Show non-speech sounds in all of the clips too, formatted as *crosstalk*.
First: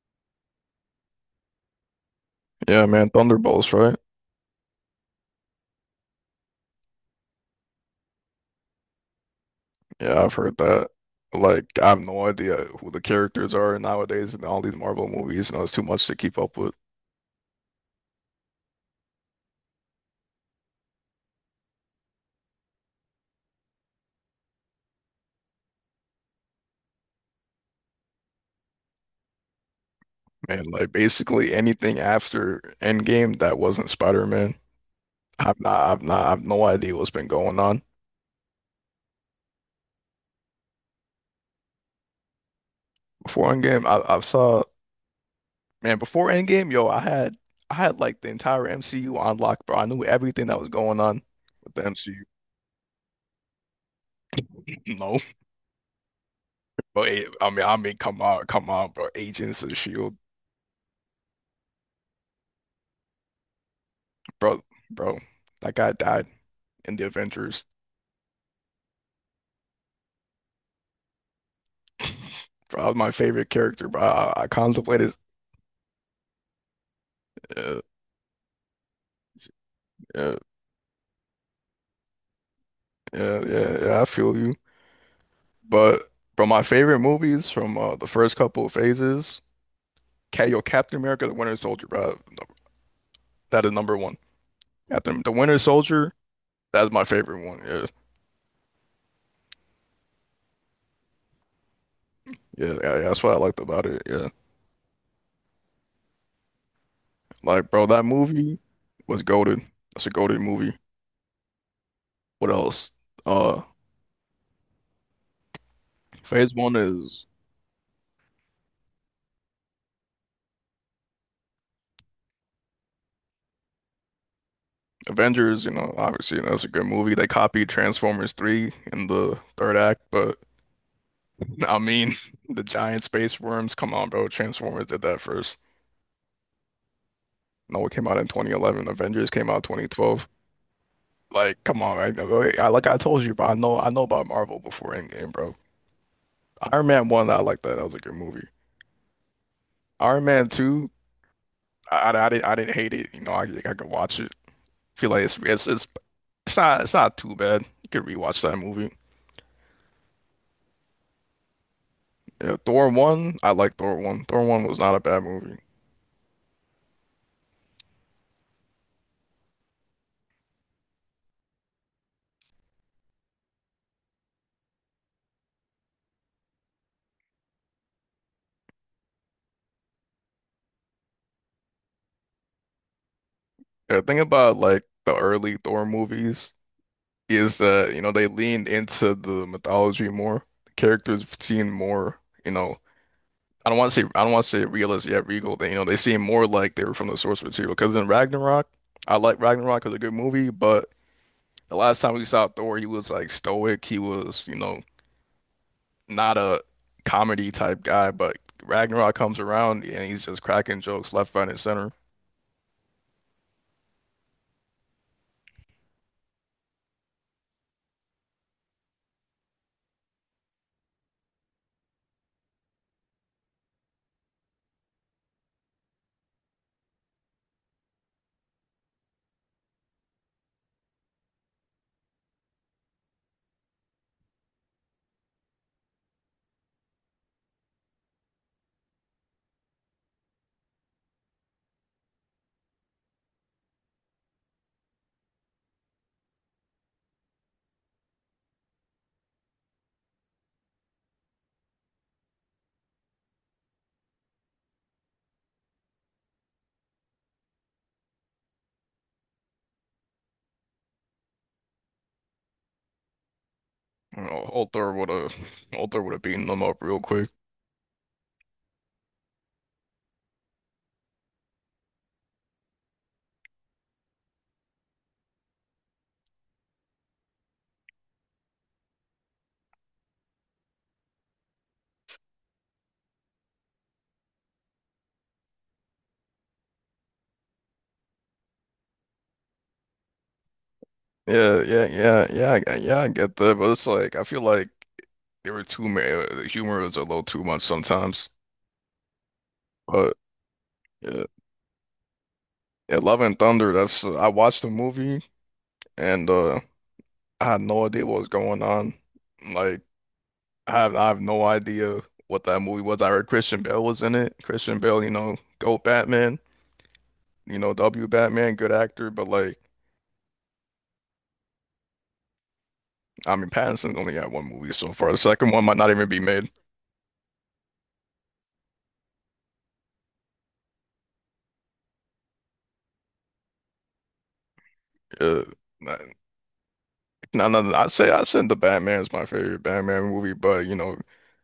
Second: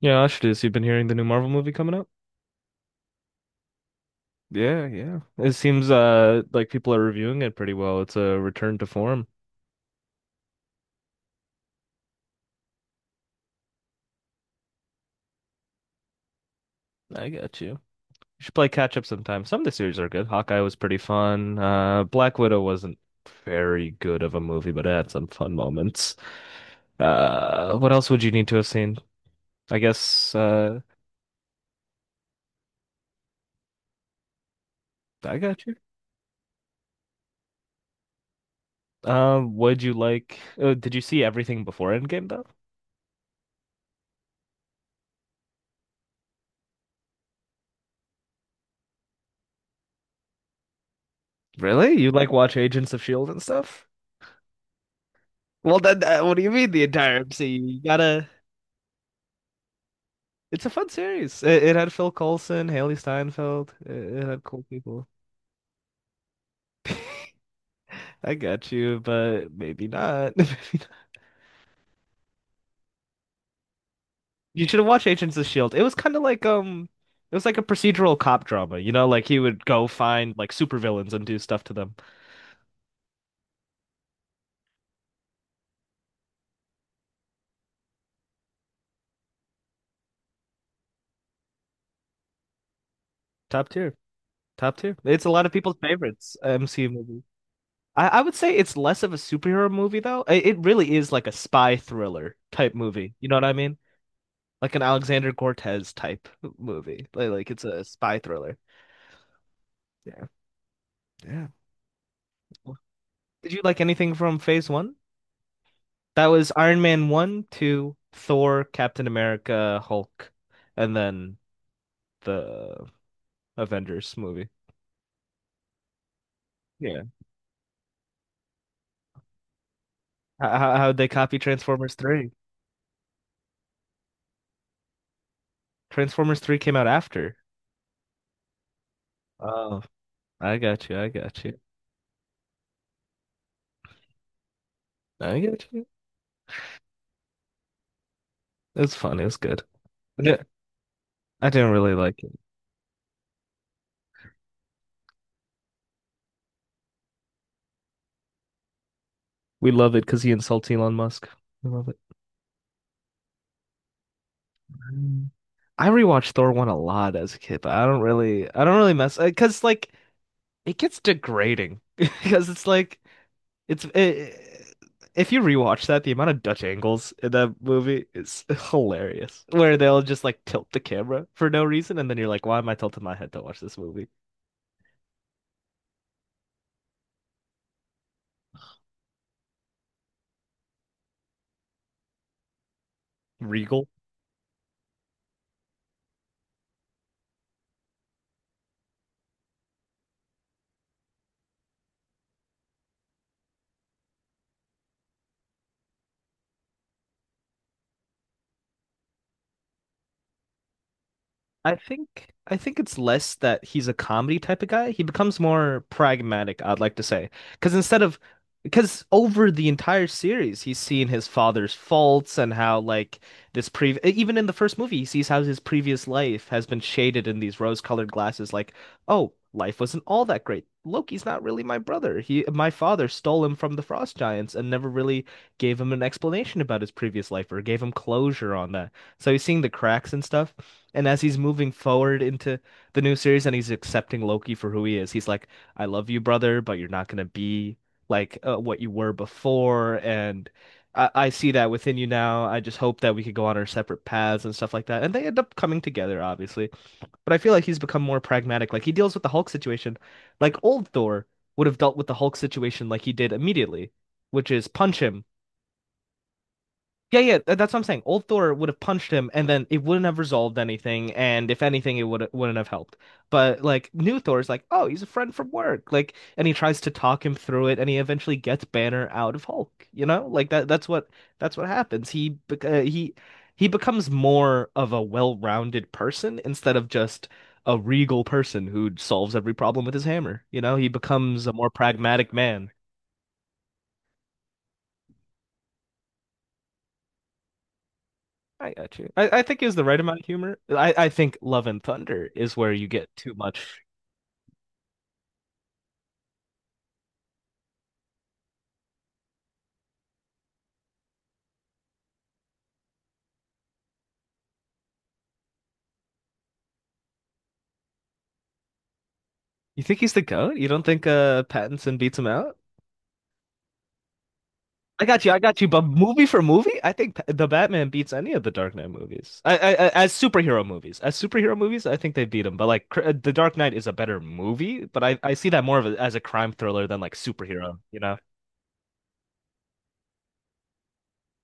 Yeah, I should have you've been hearing the new Marvel movie coming up. Yeah, man, Thunderbolts, right? Yeah, yeah. It seems like people are reviewing it pretty well. It's a return to form. Yeah, I've heard that. Like, I have no idea who the characters are nowadays in all these Marvel movies, and it's too much to keep up with. I got you. You should play catch up sometime. Some of the series are good. Hawkeye was pretty fun. Black Widow wasn't very good of a movie, but it had some fun moments. What else would you need to have seen? I guess Man, uh like basically anything after Endgame that wasn't Spider-Man, I got you. I've no idea what's been going on. Would you did you see everything before Endgame though? Before Endgame, I saw, man, before Endgame, yo, I had like the entire MCU on lock, bro. I knew everything that was going on with the Really? You MCU. like *laughs* watch Agents of Shield and stuff? No, Well, then, what do you mean the *clears throat* entire I MCU? mean, I You mean, come gotta. on, come on, bro. Agents of Shield. It's a fun series. It had Phil Coulson, Haley Steinfeld. It had Bro, cool people. bro, that guy died in the Avengers. I got you, but maybe not. *laughs* Maybe not. *laughs* Bro, that was my favorite character, bro. I You should have watched contemplated. Agents of Shield. It was kind of like it was like a Uh, procedural cop drama. You know, like he would go find yeah, like supervillains and do stuff to them. yeah, I feel you. But bro, my favorite movies from the first couple of phases, yo, Captain America, the Winter Soldier, bro. That Top is tier, number one. top tier. Captain, It's a the lot of Winter people's Soldier, favorites MCU that's my movie. favorite one. Yeah, I would say it's less of a superhero movie though. It really is like a spy thriller yeah, type yeah, yeah, movie. that's You what know I what I liked mean? about it. Yeah, Like an Alexander Cortez type movie. Like it's like a bro, that spy thriller. movie was goated. That's a Yeah. goated movie. Yeah. What else? Did you Uh, like anything from Phase One? That was Phase one Iron Man is. one, two, Thor, Captain America, Hulk, and then the Avengers movie. Avengers, you know, obviously, you know, that's a good Yeah. movie. They copied Transformers 3 in the third act, but How how'd they copy I Transformers mean, three? *laughs* the giant space worms, come on, bro. Transformers did that first. Transformers three came out after. No, it came out in 2011. Avengers came out Oh, 2012. I got you. I got you. Like, come on, right? I, like I told you, bro, I know about Marvel before Endgame, I bro. got you. Iron Man 1, I like that. That was a good movie. It was fun. It was good. I Iron did Man 2, I didn't really like it. I didn't hate it. You know, I could watch it. Feel like it's not too bad. You could rewatch that movie. We love it because he insults Elon Musk. We love it. Yeah, Thor 1, I like Thor 1. Thor 1 was not a bad Mm. movie. I rewatched Thor 1 a lot as a kid, but I don't really mess because like it gets degrading *laughs* because it's like it's it, if you rewatch that the amount of Dutch angles in that movie is *laughs* hilarious where they'll just like tilt the camera for no reason and then you're like why am I tilting my head to watch this Yeah, the movie? thing about like the early Thor movies is that, you know, they leaned into the mythology more. The characters seemed more, you know, Regal. I don't want to say realistic yet regal. They, you know, they seem more like they were from the source material. Because in Ragnarok, I like Ragnarok as a good movie, but the last time we saw Thor, he was like stoic. He was, you know, not a comedy type guy, but Ragnarok comes around and he's just cracking jokes left, right, and center. I think it's less that he's a comedy type of guy. He becomes more pragmatic, I'd like to say. Because instead of Because over the entire series, he's seen his father's faults and how like this pre even in the first movie, he sees how his previous life has been shaded in these rose-colored glasses like, "Oh, life wasn't all that great. Loki's not really my brother. He My father stole him from the Frost Giants and never really gave him an explanation about his previous life or gave him closure on that." So he's seeing the cracks and stuff. And as he's moving forward into the new series and he's accepting Loki for who he is, he's like, I love you, brother, but you're not going to be like what you were before. And I see that within you now. I just hope that we could go on our separate paths and stuff like that. And they end up coming together, obviously. But I feel like he's become more pragmatic. Like he deals with the Hulk situation. Like old Thor would have dealt with the Hulk situation like he did immediately, You know, which is Altar punch would him. have *laughs* Altar would have beaten them up real Yeah, quick. yeah, that's what I'm saying. Old Thor would have punched him, and then it wouldn't have resolved anything. And if anything, it would wouldn't have helped. But like new Thor is like, oh, he's a friend from work. Like, and he tries to talk him through it, and he eventually gets Banner out of Hulk. You know, like that. That's what happens. He becomes more of a well-rounded person instead of just a regal person who solves every problem with his hammer. You know, he becomes a Yeah, more yeah, yeah, pragmatic yeah, man. Yeah, I get that, but it's like I feel like they were too ma the humor was a little too much sometimes. I got you. I think he has the right But amount of humor. I yeah, think Love and Thunder is where you yeah, get Love too and Thunder, much. that's I watched the movie and I had no idea what was going on. Like I have no idea what that movie was. I heard Christian Bale was in it. Christian Bale, you know, GOAT Batman, you know, W Batman, good actor, but like You think he's the GOAT? You don't think Pattinson beats him out? I mean Pattinson's only had one movie so I far. The got you. I second got one you. might But not even be movie for made. movie, I think the Batman beats any of the Dark Knight movies. I as superhero movies, I think they beat him. But like the Dark Knight is a better movie. But I Uh, see that more of a, as a crime thriller than like no, superhero. You know? I said the Batman is my favorite Batman movie, but you know,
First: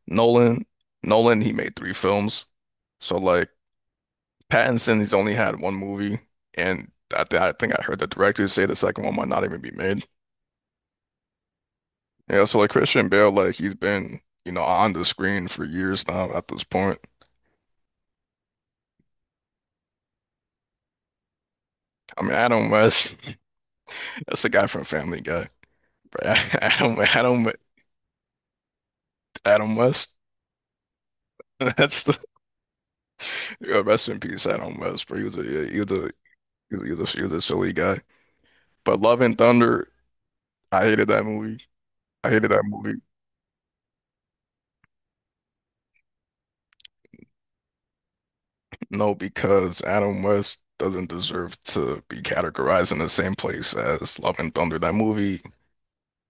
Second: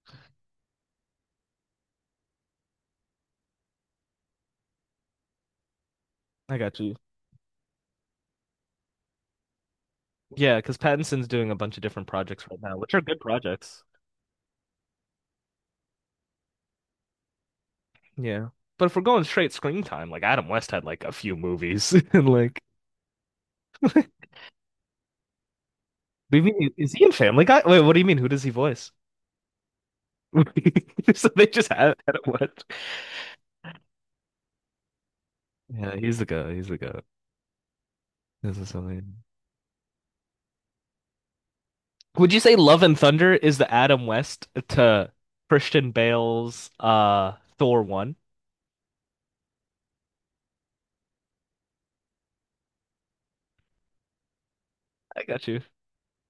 Nolan, Nolan, he made three films. So like Pattinson, he's only had one movie, I got and you. I think I heard the director say the second one might not even be made. Yeah, because Pattinson's doing a bunch of different projects Yeah, so right like now, which are Christian good Bale, like he's projects. been you know on the screen for years now at this point. Yeah. But if we're going straight screen time, like Adam West had like a few movies *laughs* I and mean, like Adam West, *laughs* that's the guy from Family Guy, bro. *laughs* what do you mean is Adam, he in Family Adam, Guy? Wait, what do you mean? Who does he voice? Adam West. *laughs* So they *laughs* just had That's the Adam West. yeah, rest in peace, Adam West, bro. He was a yeah, he was Yeah, a. he's the guy. He's the guy. He's a silly guy. This is But Love something. and Thunder, I hated that movie. I Would you hated say that Love and movie. Thunder is the Adam West to Christian Bale's Thor one? No, because Adam West doesn't deserve to be categorized in the same place as Love and Thunder. That I movie got you.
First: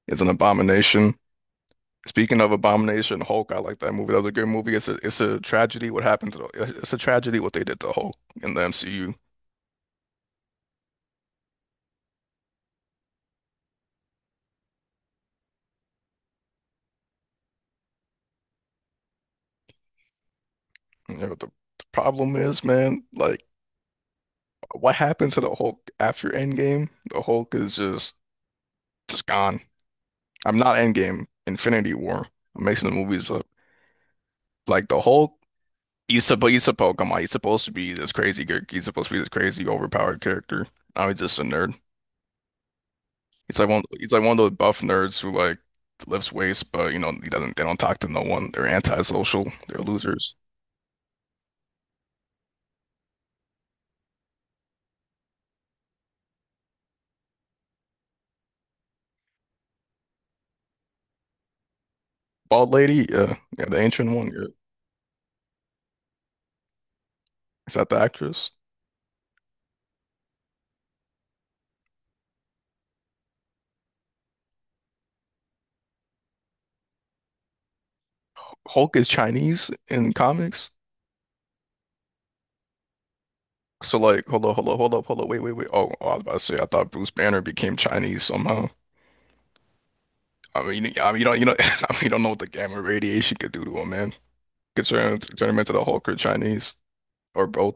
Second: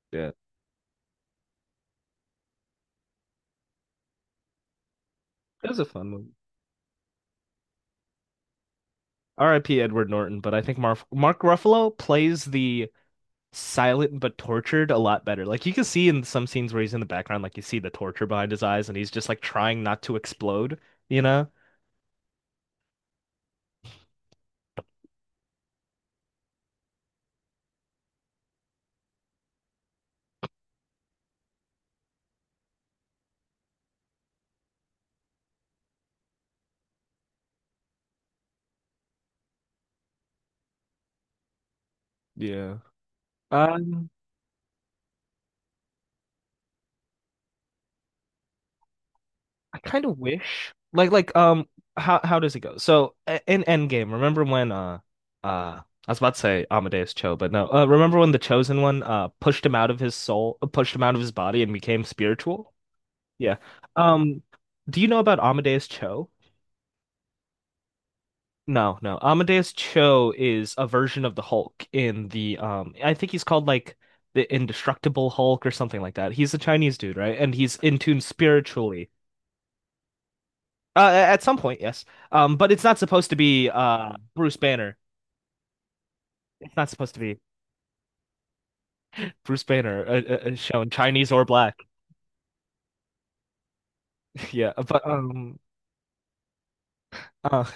is an Yeah. abomination. Speaking of abomination, Hulk, I like that movie. That was a good movie. It's a That was a tragedy what fun one. happened to the, it's a tragedy what they did to Hulk in the MCU. R.I.P. Edward Norton, but I think Mark Ruffalo plays the silent but tortured a lot better. Like you can see in some scenes where he's in the background, like you see the torture behind his eyes and he's just like trying not to explode, You you know, know? the problem is, man, like what happened to the Hulk after Endgame? The Hulk is just gone. I'm not Endgame, Infinity War. I'm mixing the movies up. Like the Hulk, he's come on, he's supposed to be this crazy character. He's supposed to be this crazy overpowered character. Now he's just a nerd. Yeah. Um, He's like one of those buff nerds who like lifts weights, but you know, he doesn't they don't talk to no one. They're antisocial. I They're kind of losers. wish how does it go? So in Endgame, remember when uh I was about to say Amadeus Cho, but no. Remember when the Chosen One pushed him out of his soul, pushed him out of his body and became Bald spiritual? lady, yeah, Yeah. yeah, the ancient one, Um, yeah. do you know about Amadeus Cho? Is that the actress? No, no. Amadeus Cho is a version of the Hulk in the I think he's called like the Indestructible Hulk or something like that. He's a Chinese dude, right? And he's in tune Hulk is spiritually. Chinese in comics. At some point, yes. Um, but it's not supposed to be So like, hold up, Bruce hold up, hold Banner. up, hold up, wait. Oh, I was about to say, I It's not thought Bruce supposed to be Banner became Chinese somehow. Bruce Banner I shown mean, I mean, you Chinese don't, or you know, *laughs* black. I mean, you don't know what the gamma radiation could do to him, man. *laughs* Yeah, Could but turn him into the Hulk or Chinese or uh both.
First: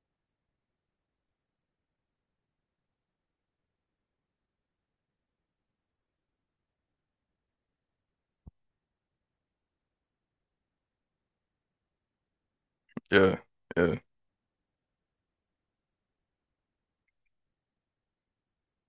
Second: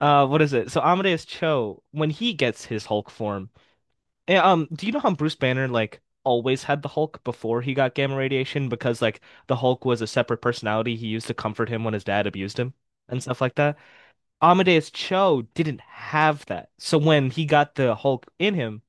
what is it? So Amadeus Cho when he gets his Hulk form. And, do you know how Bruce Banner like always had the Hulk before he got gamma radiation because like the Hulk was a separate personality he used to comfort him when his dad abused him and Yeah, stuff like that? yeah, Amadeus Cho didn't have that. So when he got the Hulk in him,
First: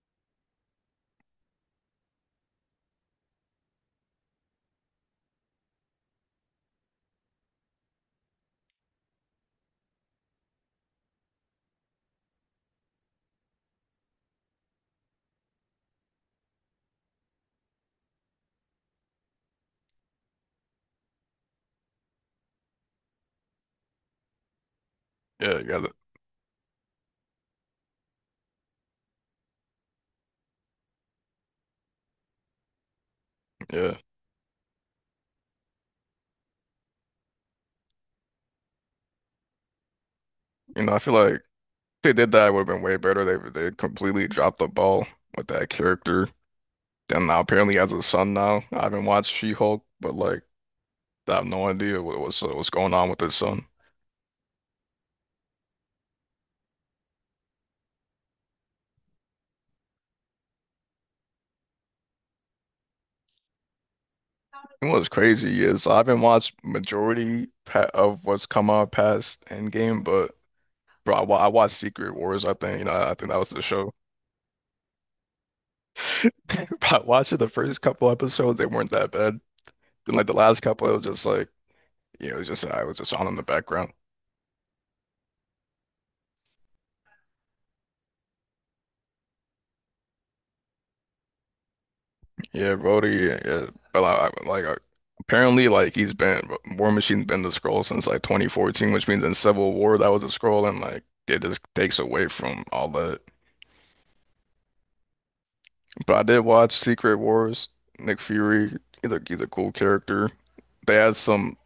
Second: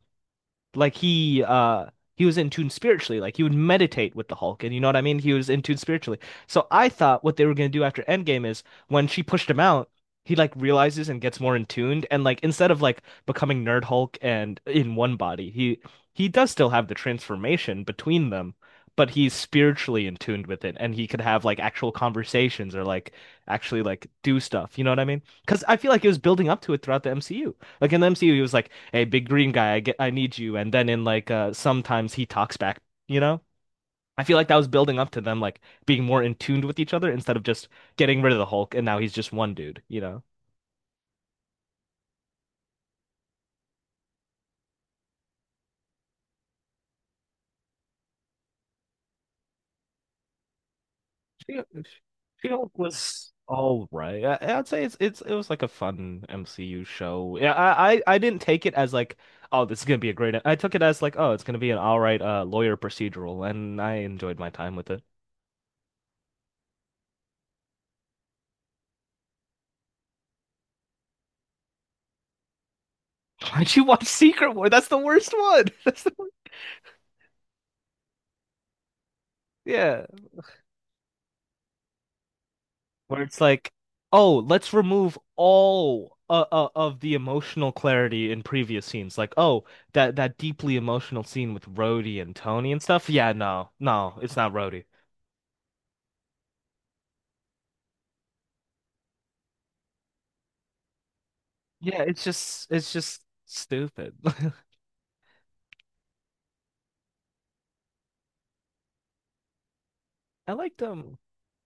like he was in tune spiritually like he would meditate with the Hulk and you know what I mean he was in tune spiritually so I thought what they were gonna do after Endgame is when she pushed him out he like realizes and gets more in tuned and like instead of like becoming Nerd Hulk and in one body he does still have the transformation between them but he's spiritually in tuned with it and he could have like actual conversations or like actually like do stuff you know what I mean yeah. because You I got feel it. like it was building up to it throughout the MCU like in the MCU, he was like, "Hey, big green guy, I get, I need you." And then in like sometimes he talks back. You know, Yeah, I feel like that was building up to them like being more in tune with each other instead of just getting rid of the Hulk and now he's just one dude. You know, you know, I feel like if they did that, it would have been way better. They completely dropped the ball with that character. And now apparently has a son now. I haven't watched She-Hulk, but like I have She, no idea what's She-Hulk going on with was his son. all right. I'd say it was like a fun MCU show. Yeah, I didn't take it as like, oh, this is gonna be a great. I took it as like, oh, it's gonna be an all right lawyer procedural, and I enjoyed my time with And it. what's crazy is I haven't watched majority pa of what's come out past Endgame, but bro, I watched Secret Wars. I think that was *laughs* the Why'd you show. watch Secret War? That's the worst one. *laughs* That's the, *laughs* But watching the first couple episodes, they weren't that bad. yeah. And like the last couple, it was just like, yeah, it was just I was just Where on in it's the like, background. oh, let's remove all of the emotional clarity in previous scenes. Like, oh, that deeply emotional scene with Rhodey and Tony Yeah, and stuff. Rhodey, Yeah, yeah, yeah. no, But no, like, it's I- not like, uh, Rhodey. apparently, like he's been War Machine's been the scroll since like 2014, which means in Civil War that was a scroll, and like it just takes Yeah, away from all it's that. just stupid. *laughs* But I did watch Secret Wars. Nick Fury, he's a cool character. I liked They had um.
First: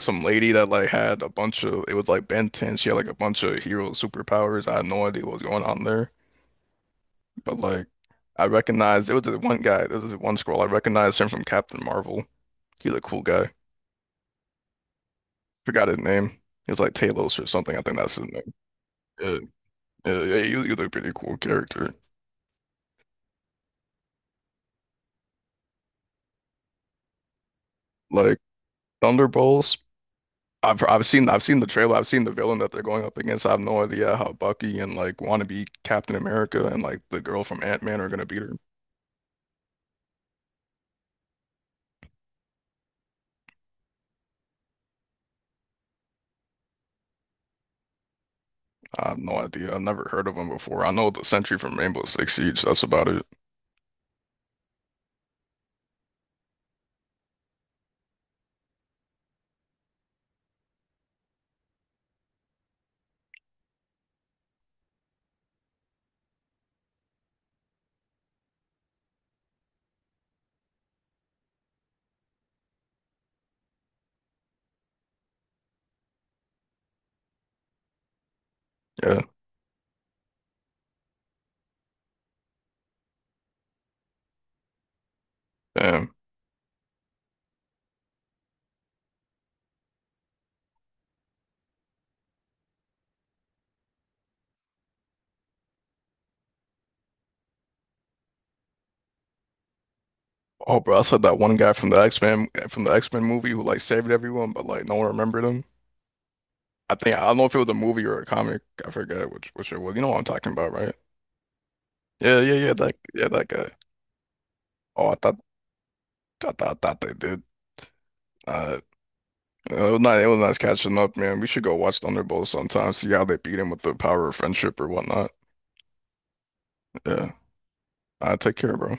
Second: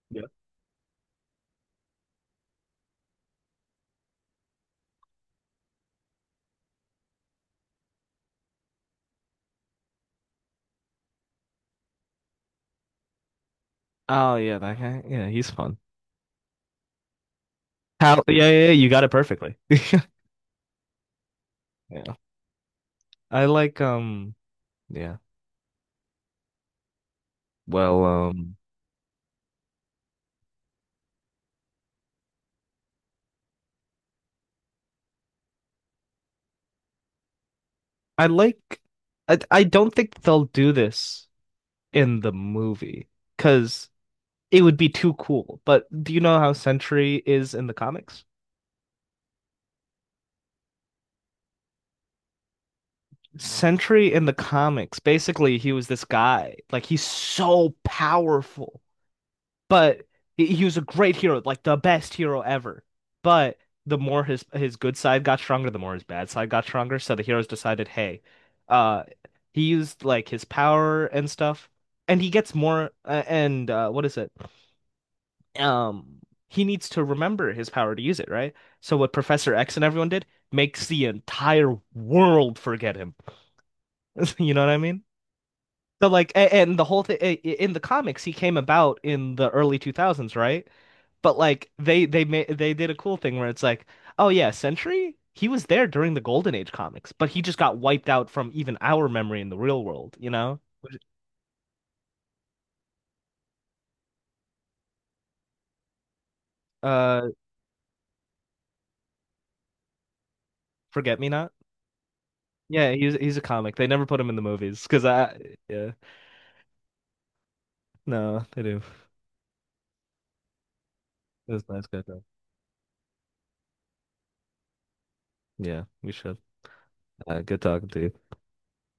some Yeah. lady that like had a bunch of it was like Ben 10. She had like a bunch of hero superpowers. I had no idea what was going on there. But like, I recognized it was the one guy. There was this one scroll I recognized him from Captain Marvel. He was a cool guy. Oh yeah, that guy. Yeah, he's fun. Forgot his name. He was like Talos or something. I think that's How? his Yeah, name. yeah, yeah, you got it Yeah, perfectly. yeah, he was a pretty cool character. Yeah, I like. Yeah. Well, Like Thunderbolts. I've seen the trailer. I've seen the villain that they're going up against. I have no idea how Bucky and like wannabe Captain America and like the girl from Ant-Man are I gonna beat her. like. I don't think they'll do this in the movie because it would be too cool. But do you know how Sentry is in the comics? I have no idea. I've never heard of him before. I know the Sentry from Rainbow Six Siege. That's about it. Sentry in the comics, basically, he was this guy. Like, he's so powerful, but he was a great hero, like the best hero ever. But the more his good side got stronger, the more his bad side got stronger. So the heroes decided, hey, uh, he used like his power and stuff, and he gets more. And what is it? um he needs to remember his power to use it, right? So what Yeah. Professor X and everyone did makes the entire world forget him. *laughs* You know what I mean? So Damn. like and the whole thing in the comics he came about in the early 2000s, right? But like they did a cool thing where it's like, "Oh yeah, Sentry, he was there during the Golden Age comics, but he just got wiped out from even our memory in the real world, you know?" Oh, bro, Which- I like that one guy from the X-Men movie who like saved everyone, but like no one remembered him. I think I Uh, don't know if it was a movie or a comic. I forget which it was. You know what I'm talking about, right? Forget Me Not? Yeah, yeah, yeah. Yeah, That yeah, he's a that guy. comic. They never put him in the movies because Oh, I I thought yeah. I thought they did. No, I do. Uh, It was nice catching up, man. We It should was go nice watch catching up. Thunderbolts sometime. See how they beat him with the power of friendship or whatnot. Yeah, we should. Yeah. Good talking to you. Take care, bro.